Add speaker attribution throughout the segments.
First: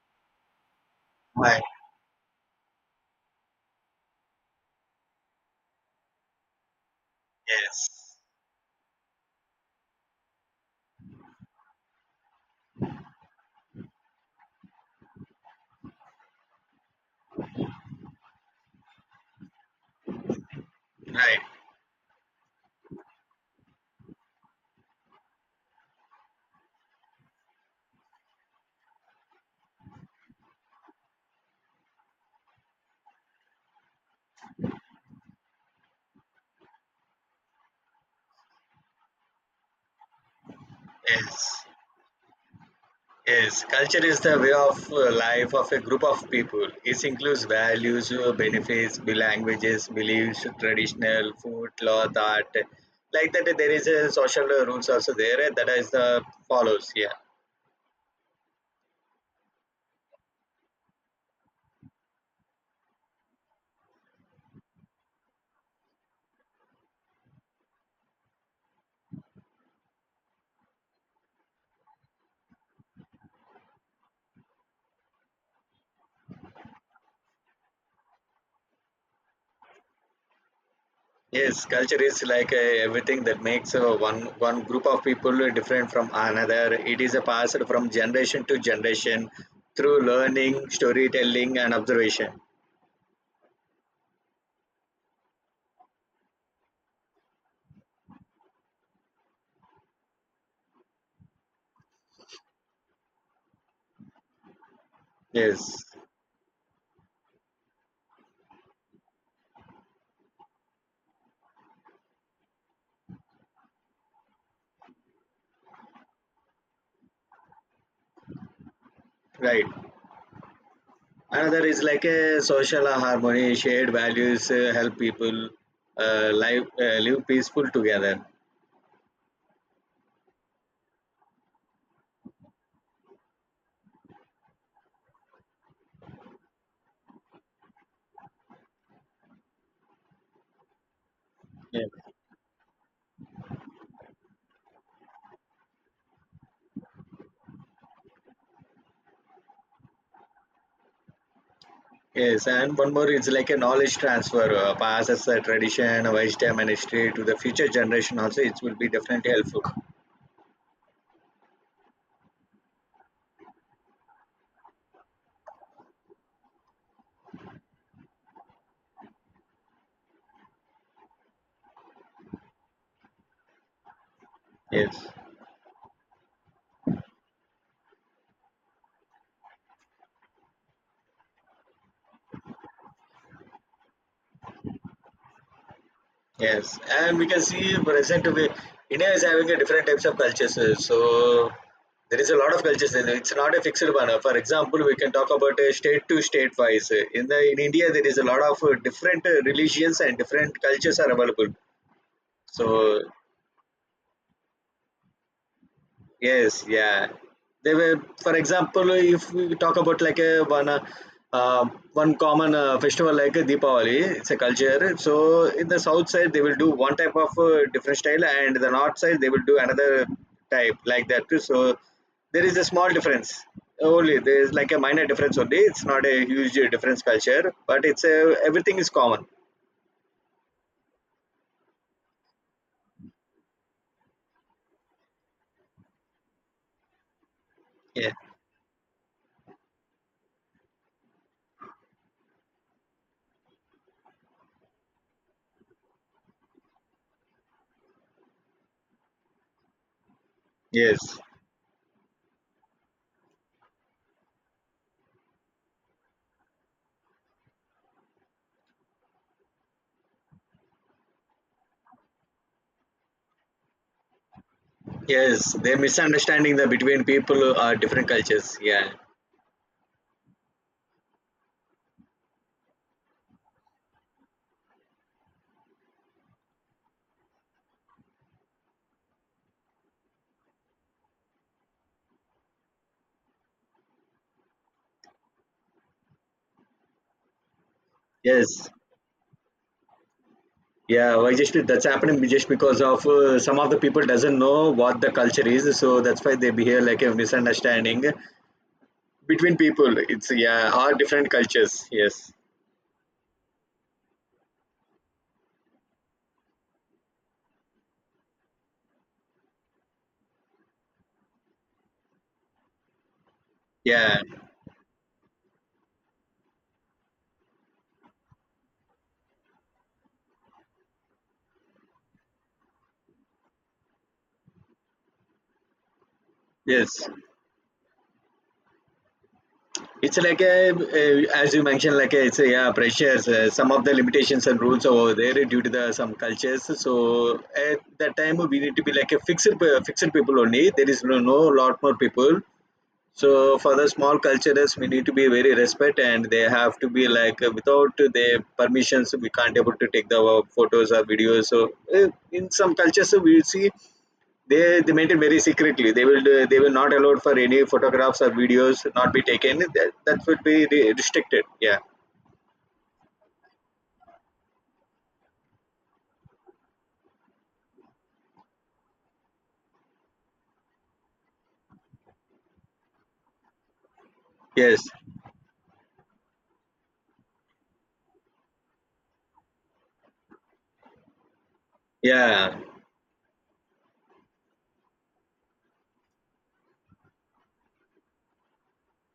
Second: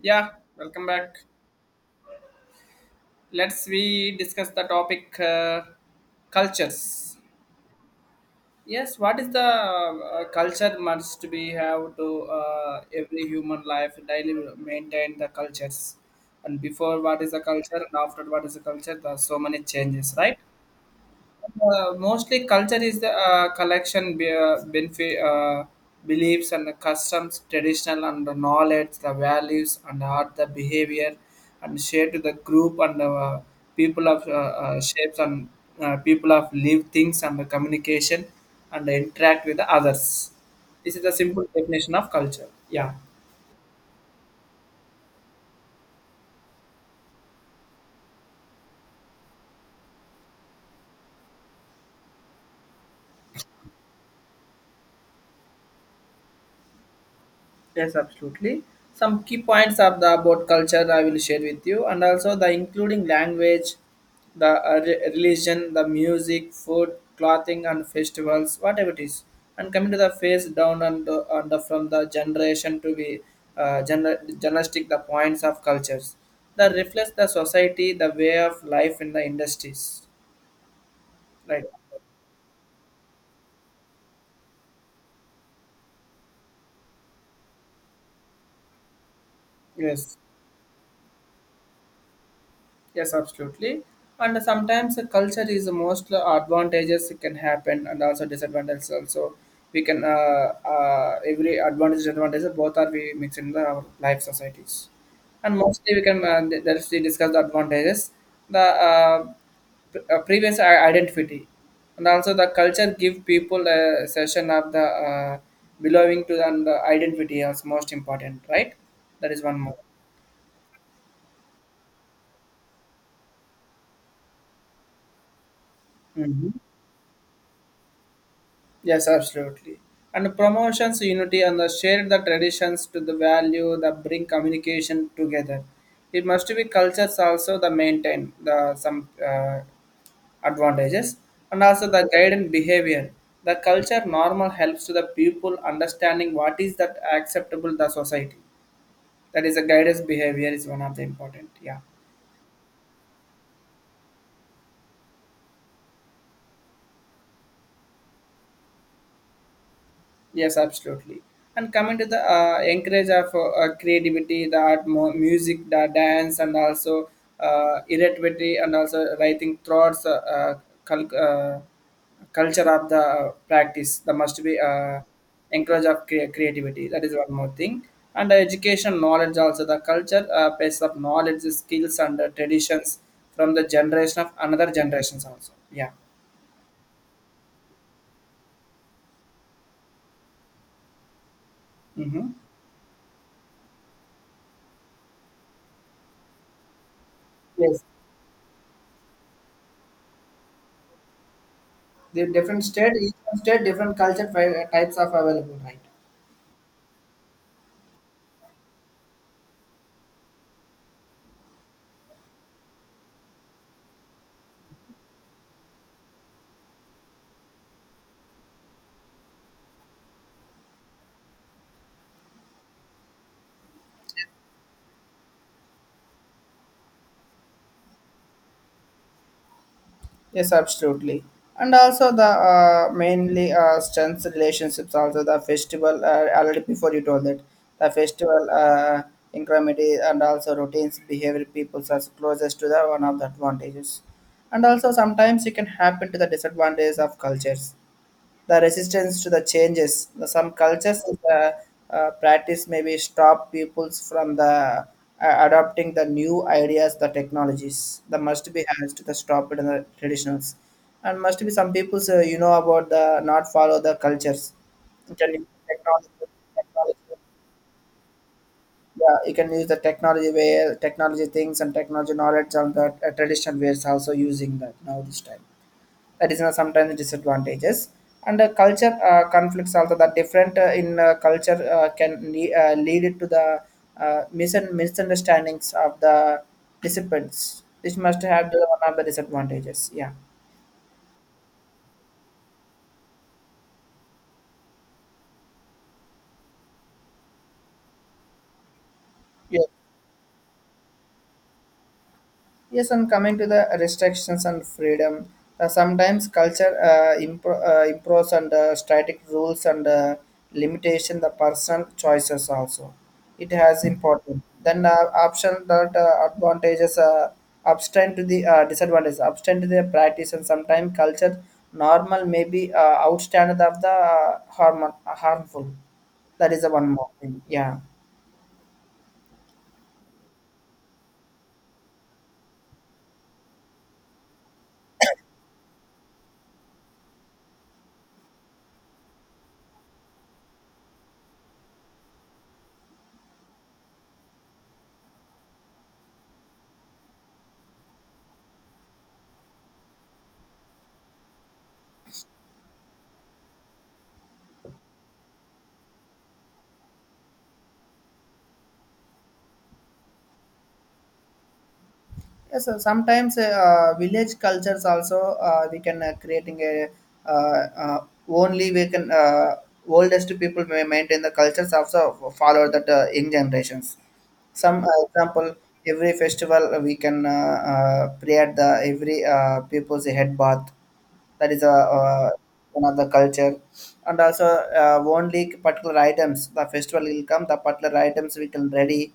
Speaker 1: Yeah, welcome back.
Speaker 2: Right.
Speaker 1: Let's we discuss the topic cultures.
Speaker 2: Yes.
Speaker 1: Yes, what is the culture must be have to every human life daily maintain the cultures, and before what is the culture and after what is the culture? There are so many changes, right?
Speaker 2: Right.
Speaker 1: Mostly culture is the collection benefit, beliefs and the customs traditional and the knowledge the values and art the behavior and share to the group and people of shapes and people of live things and the communication and interact with the others. This is the simple
Speaker 2: Yes.
Speaker 1: definition of culture, yeah.
Speaker 2: Yes. Culture is the way of life of a group of people. It includes values, benefits, languages, beliefs, traditional food, cloth, art. Like that, there is a social rules also there that is the follows. Yeah.
Speaker 1: Yes, absolutely. Some key points of the about culture I will share with you, and also the including language, the religion, the music, food, clothing, and festivals, whatever it is. And coming to the face down and the from the generation to be journalistic, the points of cultures that reflects the society, the way of life in the industries. Right.
Speaker 2: Yes. Culture is like everything that makes one group of people different from another. It is a passed from generation to generation through
Speaker 1: Yes.
Speaker 2: learning, storytelling, and observation.
Speaker 1: Yes, absolutely. And sometimes the culture is the most advantages can happen and also disadvantages also. We can Every advantage disadvantage both are we mix in our life societies, and
Speaker 2: Yes.
Speaker 1: mostly we can that's we discuss the advantages, the previous identity, and also the culture give people a session of the belonging to, and the identity is most important, right? That is one
Speaker 2: Right. Another is like a social harmony shared values help people
Speaker 1: more.
Speaker 2: live live peaceful together.
Speaker 1: Yes, absolutely. And promotions unity and the share the traditions to the value that bring communication together. It must be cultures also the maintain the some advantages and
Speaker 2: Yeah.
Speaker 1: also the guidance behavior. The culture normal helps to the people understanding what is that acceptable the society. That is a guidance behavior is one of the important. Yeah.
Speaker 2: Yes, and one more is like a knowledge transfer, passes the tradition wisdom and history to the future generation. Also it will be definitely helpful.
Speaker 1: Yes, absolutely. And coming to the encourage of creativity, the art, music, the dance, and also irritability, and also writing thoughts, cul- uh, culture of the practice. That must be
Speaker 2: Yes.
Speaker 1: encourage of creativity. That is one more thing. And the education knowledge also the culture base of knowledge, skills, and traditions from the generation of another generations also. Yeah.
Speaker 2: Yes, and we can see present with India is having a different types of cultures. So there
Speaker 1: Mm-hmm.
Speaker 2: is a lot of cultures there. It's not a fixed one. For example, we can talk about state to state wise. In the in
Speaker 1: Yes,
Speaker 2: India, there is a lot of different religions and different cultures are available.
Speaker 1: the different state,
Speaker 2: So
Speaker 1: each state, different culture types of available, right?
Speaker 2: yes, yeah. They were, for example, if we talk about like a one one common festival like a Deepavali, it's a culture. So in the south side they will do one type of different style, and the north side they will do another type like that too. So there is a small difference only. There is like a minor difference only. It's not a huge difference culture, but it's a everything is common.
Speaker 1: Yes, absolutely. And also the mainly strengths relationships. Also the festival already before you told that the
Speaker 2: Yeah.
Speaker 1: festival incrementally and also routines behavior peoples are closest to the one of the advantages. And also sometimes it can happen to the disadvantages of cultures, the resistance to the changes. Some
Speaker 2: Yes.
Speaker 1: cultures in the practice maybe stop peoples from the adopting the new ideas, the technologies. The must be has to the stop it in the traditionals, and must be some peoples you know about the not follow the cultures. You can use
Speaker 2: Yes. They're
Speaker 1: technology,
Speaker 2: misunderstanding the between
Speaker 1: technology.
Speaker 2: people are different cultures. Yeah.
Speaker 1: Yeah, you can use the technology way, technology things, and technology knowledge on the traditional ways. Also using that now this time, that is you know, sometimes disadvantages and culture conflicts also, that different in culture can lead it to the misunderstandings of the disciplines, which must have the
Speaker 2: Yes.
Speaker 1: one of the disadvantages, yeah.
Speaker 2: Yeah, why just that's happening just because of some of the people doesn't know what the culture is, so that's why they behave like a misunderstanding between people. It's yeah, all different cultures. Yes,
Speaker 1: Yes, and coming to the restrictions and freedom, sometimes culture improves and static rules and limitation the personal choices also. It has
Speaker 2: yeah,
Speaker 1: important. Then option that advantages abstain to the disadvantages, abstain to the practice, and sometimes culture normal may be outstand of the harmful. That is the one
Speaker 2: yes.
Speaker 1: more thing. Yeah.
Speaker 2: It's like a, as you mentioned, like a, it's a, yeah, pressures. Some of the limitations and rules over there due to the some cultures. So at that time we need to be like a fixed people only. There is no lot more people. So for the small cultures, we need to be very respect, and they have to be like without their permissions, we can't able to take the photos or videos. So in some cultures, we will see they maintain very secretly. They will not allow for any photographs or videos not be taken. That would be restricted. Yeah.
Speaker 1: Yes, sometimes village cultures also we can creating a uh, uh, only we can oldest people may maintain the cultures also follow that young generations.
Speaker 2: Yes.
Speaker 1: Some example, every festival we can create the every people's head bath. That is a
Speaker 2: Yeah.
Speaker 1: one of the culture, and also only particular items the festival will come, the particular items we can ready,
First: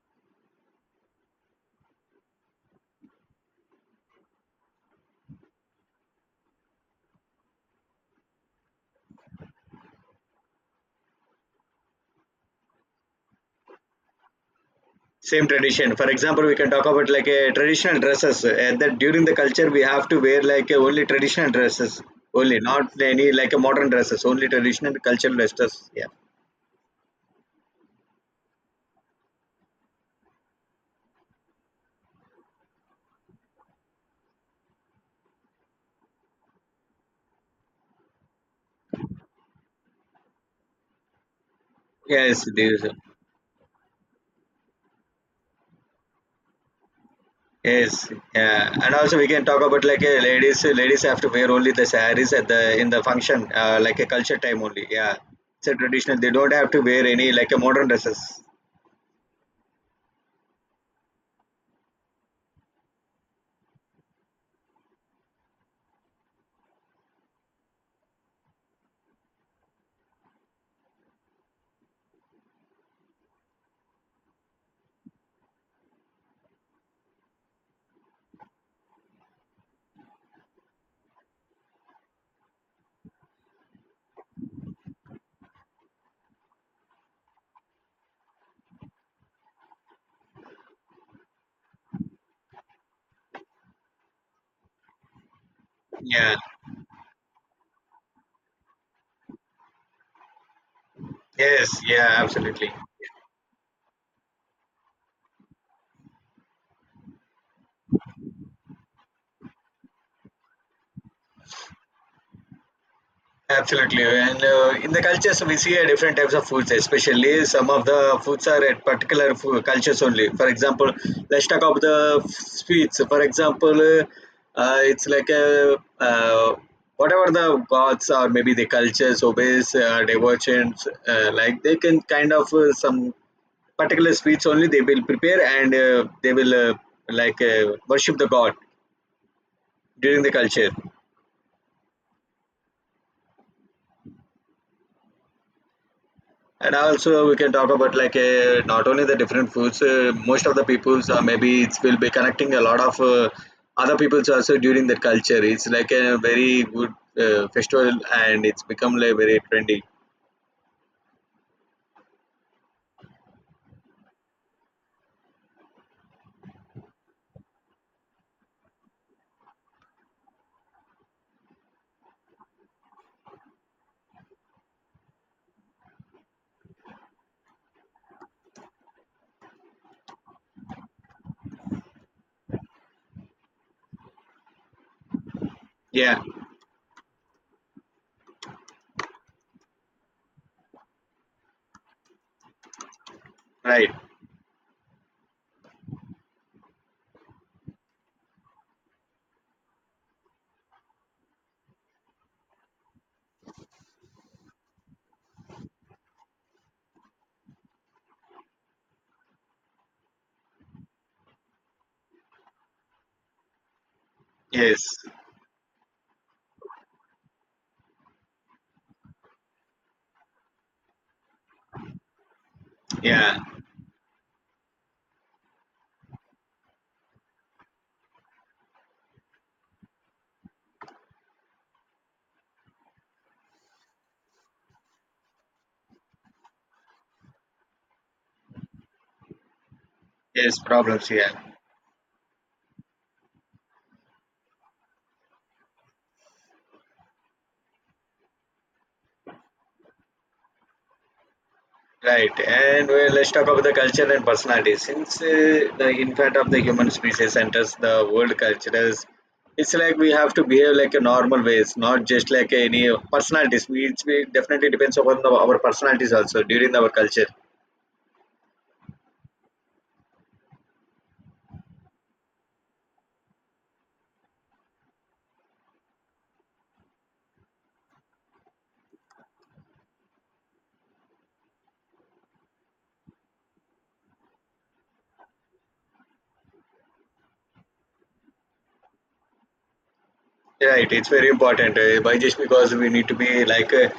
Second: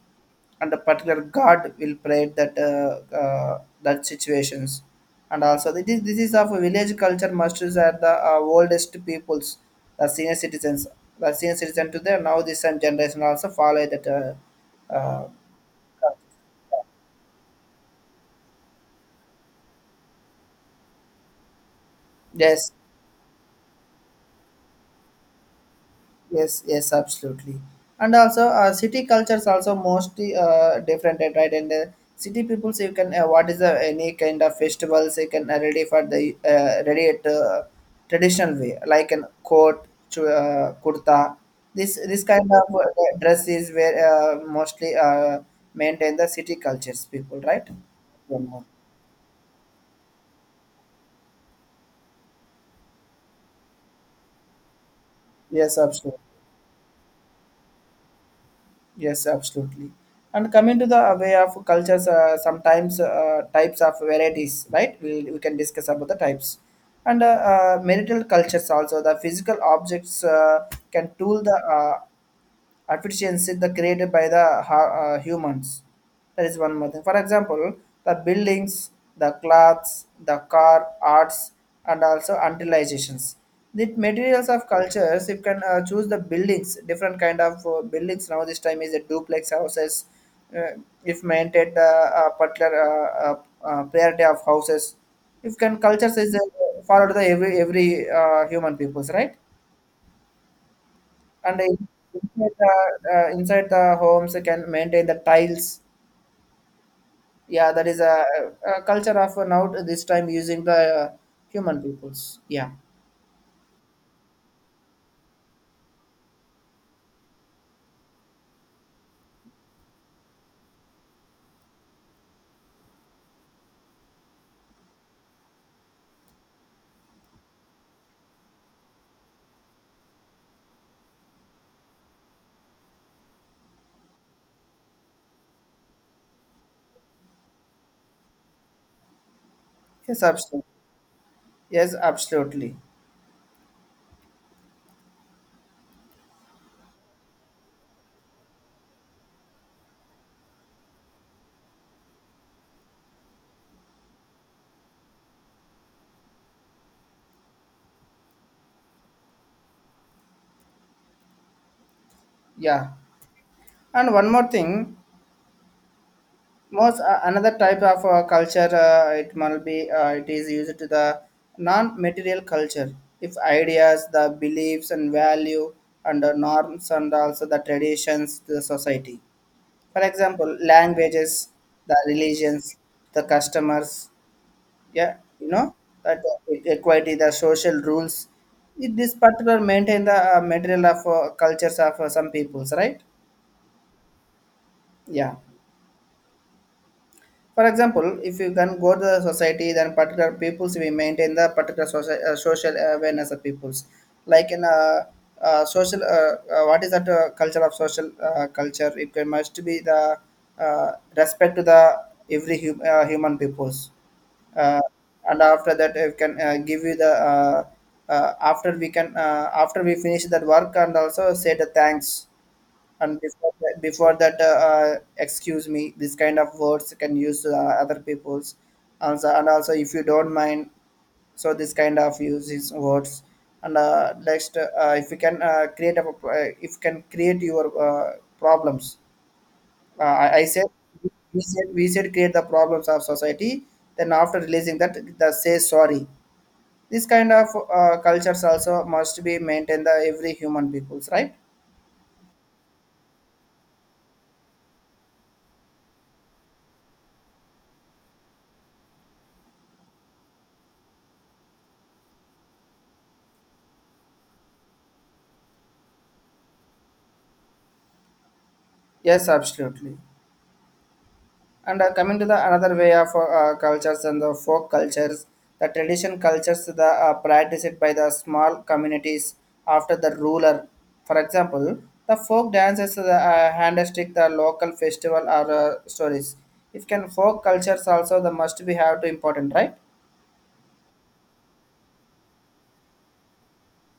Speaker 1: and the particular god will pray that that situations. And also this is of a village culture masters are the oldest peoples, the senior citizens, the senior citizen to them, now this and generation also follow that uh,
Speaker 2: Same tradition. For example, we can talk about like a traditional dresses that during the culture we have to wear like a only traditional dresses only,
Speaker 1: yes.
Speaker 2: not any like a modern dresses, only traditional cultural dresses. Yeah.
Speaker 1: Yes, yes, absolutely. And also, city cultures also mostly different, right? And city peoples you can what is the any kind of festivals you can ready for the ready at traditional way, like an coat, kurta. This
Speaker 2: Yes,
Speaker 1: kind of
Speaker 2: this-
Speaker 1: dress is where mostly maintain the city cultures people, right?
Speaker 2: yes,
Speaker 1: One
Speaker 2: yeah,
Speaker 1: more.
Speaker 2: and also we can talk about like a ladies have to wear only the sarees at the in the function like a culture time only. Yeah. It's
Speaker 1: Yes,
Speaker 2: a traditional,
Speaker 1: absolutely.
Speaker 2: they don't have to wear any like a modern dresses.
Speaker 1: Yes, absolutely. And coming to the way of cultures, sometimes types of varieties, right? We can discuss about the types. And marital cultures also, the physical objects can tool the efficiency the created by the humans. That is one more thing, for example, the buildings, the clothes, the car arts, and also utilizations. The materials of cultures, you can choose the buildings, different kind of buildings. Now this time is a duplex houses. uh, if maintained the particular priority of houses, if can cultures
Speaker 2: Yeah.
Speaker 1: is followed the every human peoples, right? and
Speaker 2: Yes,
Speaker 1: in-
Speaker 2: yeah,
Speaker 1: Inside
Speaker 2: absolutely.
Speaker 1: the, inside the homes they can maintain the tiles, yeah. That is a culture of now this time using the human peoples, yeah.
Speaker 2: Absolutely, and in the cultures we see different types of foods. Especially some of the foods are at particular cultures only. For example, let's talk about the sweets. For example, it's like a, whatever the gods or maybe the cultures, obeys, devotions, like they can kind of some particular sweets only they will prepare, and they will, like worship the god during
Speaker 1: Yes,
Speaker 2: the culture.
Speaker 1: absolutely. Yes, absolutely.
Speaker 2: And also, we can talk about like not only the different foods. Most of the peoples are maybe it will be connecting a lot of other peoples also during that culture. It's like a very good festival, and it's become like very trendy.
Speaker 1: Yeah, and one more thing, most another type of culture, it must be it is used to the non-material culture, if ideas, the beliefs and value, and the norms, and also the traditions to the society. For example, languages, the religions, the customers, yeah, you know, that
Speaker 2: Yeah,
Speaker 1: equality, the social rules. It, this particular maintain the material of cultures of some peoples, right?
Speaker 2: right.
Speaker 1: Yeah. For example, if you can go to the society, then particular peoples we maintain the particular social, social awareness of peoples, like in a, social. What is that culture of social culture? Must be the respect to the every human peoples,
Speaker 2: Yes.
Speaker 1: uh, and after that, I can give you the. After we can after we finish that work and also say the thanks, and
Speaker 2: Yeah.
Speaker 1: before that excuse me, this kind of words can use other people's. And, so, and also, if you don't mind, so this kind of uses words. And next, if you can if you can create your problems. I
Speaker 2: Yes.
Speaker 1: said
Speaker 2: Problems. Yeah.
Speaker 1: we said create the problems of society. Then after releasing that, the say sorry. This kind of cultures also must be maintained the every human peoples, right?
Speaker 2: Right, and well, let's talk about the culture and personality. Since the infant of the human species enters the world cultures, it's like we have to behave like a normal ways, not just like any personalities. We, it's, we definitely depends upon the, our personalities also during our culture.
Speaker 1: Yes, absolutely. And coming to the another way of cultures and the folk cultures, the tradition cultures the practiced by the small communities after the ruler. For example, the folk dances, the handstick, the local festival or stories. If can folk cultures also the must be have to important, right?
Speaker 2: Right, it's very important. By just because we need to be like uh,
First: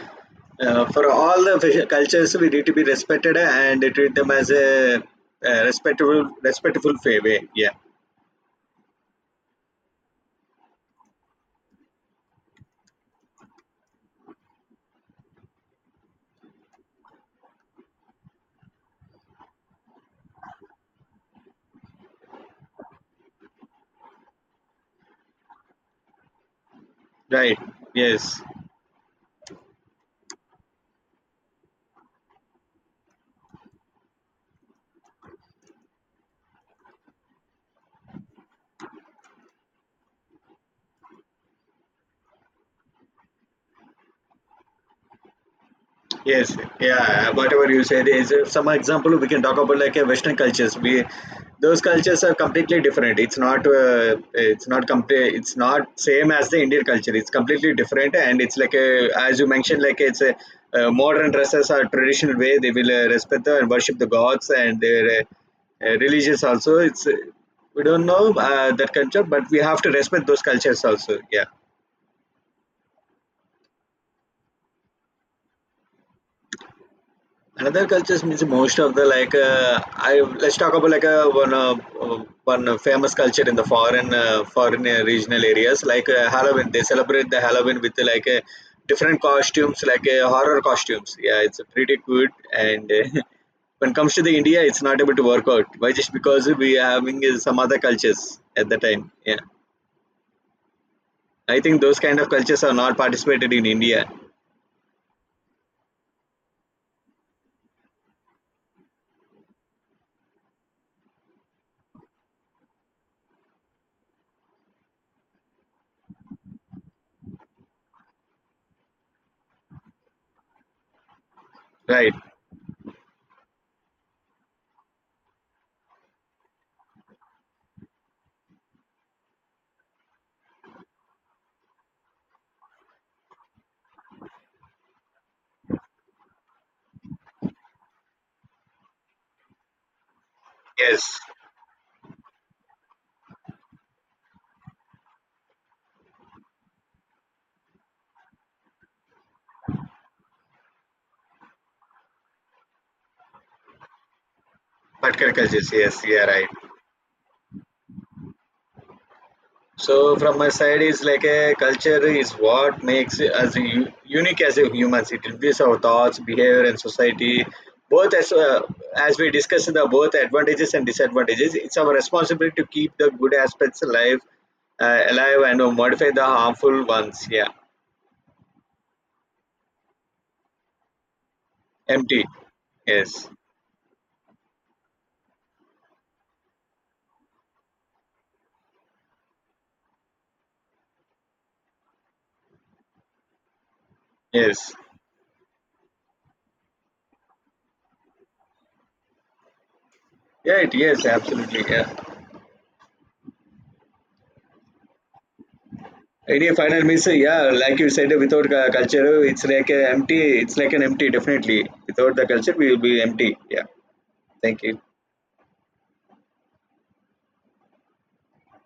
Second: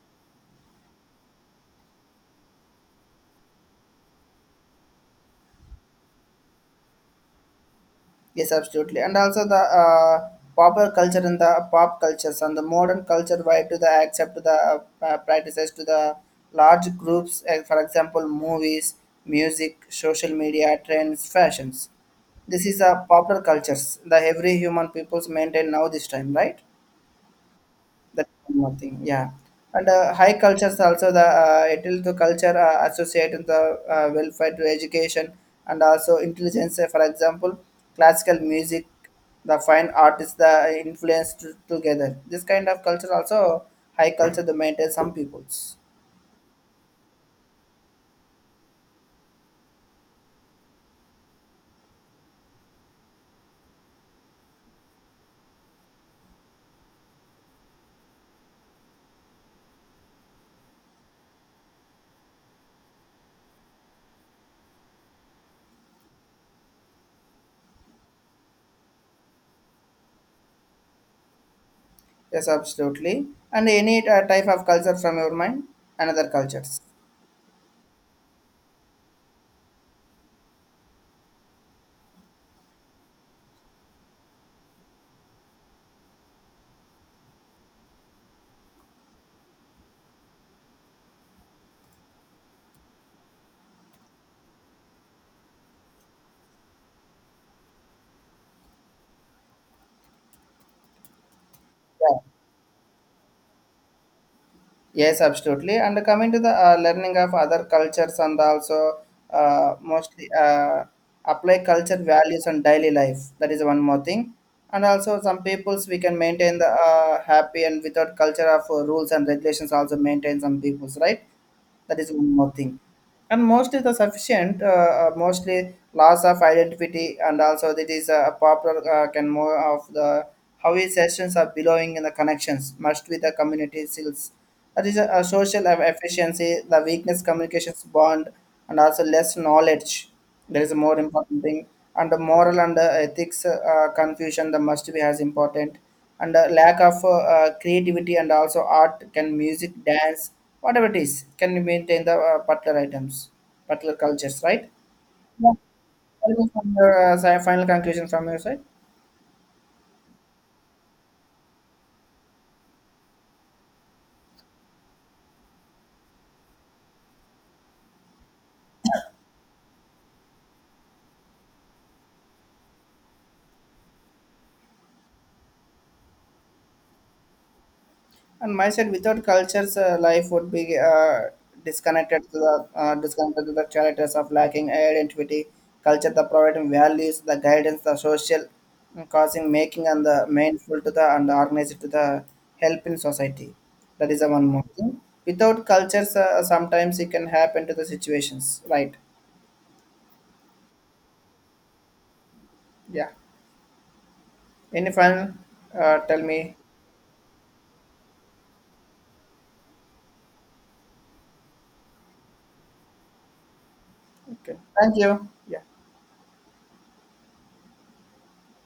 Speaker 2: uh, for all the cultures, we need to be respected and treat them as a, respectful, respectful way. Yeah,
Speaker 1: Yes, absolutely. And also the popular culture and the pop cultures and the modern culture vibe to the accept to the practices to the large groups, for example, movies, music, social media, trends, fashions. This is a popular cultures. The every human peoples maintain now this time, right?
Speaker 2: right.
Speaker 1: That's
Speaker 2: Yes.
Speaker 1: one more thing, yeah. And high cultures also the it will the culture associate with the welfare to education and also intelligence. For example, classical music, the fine artists, the influence to, together. This kind of culture also high culture to maintain some peoples.
Speaker 2: Yes, yeah, whatever you said is some example we can talk about like a Western cultures. We, those cultures are completely different. It's not compare it's not same as the Indian culture. It's completely different, and it's like a as you mentioned, like it's a, modern dresses are traditional way they will respect the and worship the gods and their religious also. It's we don't know that culture, but we have to respect those cultures also. Yeah.
Speaker 1: Yes, absolutely. And any type of culture from your mind, another cultures.
Speaker 2: Another cultures means most of the like I let's talk about like a one one famous culture in the foreign foreign regional areas, like Halloween. They celebrate the Halloween with like different costumes, like horror costumes. Yeah, it's pretty good. And when it comes to the India, it's not able to work out, why just because we are having some other cultures at the time. Yeah, I think those
Speaker 1: Yeah.
Speaker 2: kind of cultures are not participated in India.
Speaker 1: Yes, absolutely. And coming to the learning of other cultures, and also mostly apply culture values on daily life. That is one more thing. And also some peoples we can maintain the happy and without culture of rules and regulations also maintain some peoples, right? That
Speaker 2: Right.
Speaker 1: is one more thing, and mostly the sufficient mostly loss of identity, and also it is a popular can more of the how is sessions are belonging in the connections must be the community skills. That is a social efficiency the weakness communications bond, and also less knowledge there is a more
Speaker 2: Yes.
Speaker 1: important thing, and the moral and the ethics confusion, that must be as important, and the lack of creativity, and also art can music, dance, whatever it is, can maintain the particular items, particular cultures, right?
Speaker 2: Particular
Speaker 1: Yeah.
Speaker 2: cultures, yes, yeah,
Speaker 1: Tell
Speaker 2: right.
Speaker 1: me from your final conclusion from your side.
Speaker 2: So from my side is like a culture is what makes us unique as a humans. It influences our thoughts, behavior, and society. Both as we discussed the both advantages and disadvantages. It's our responsibility to keep the good aspects alive, and modify the harmful ones. Yeah,
Speaker 1: And myself, without cultures, life would be
Speaker 2: empty. Yes,
Speaker 1: disconnected to the characters of lacking identity, culture, the providing values, the guidance, the social mm, causing making, and the mindful to the and organized to the help in society. That is the one more
Speaker 2: yes,
Speaker 1: thing. Without cultures, sometimes it can happen to the situations. Right?
Speaker 2: yeah, it, yes, absolutely. Yeah.
Speaker 1: Yeah. Any final? Tell
Speaker 2: Any
Speaker 1: me.
Speaker 2: final means, yeah, like you said, without culture, it's like a empty. It's like an empty. Definitely, without the culture, we will be empty. Yeah.
Speaker 1: Okay.
Speaker 2: Thank you.
Speaker 1: Thank you. Yeah.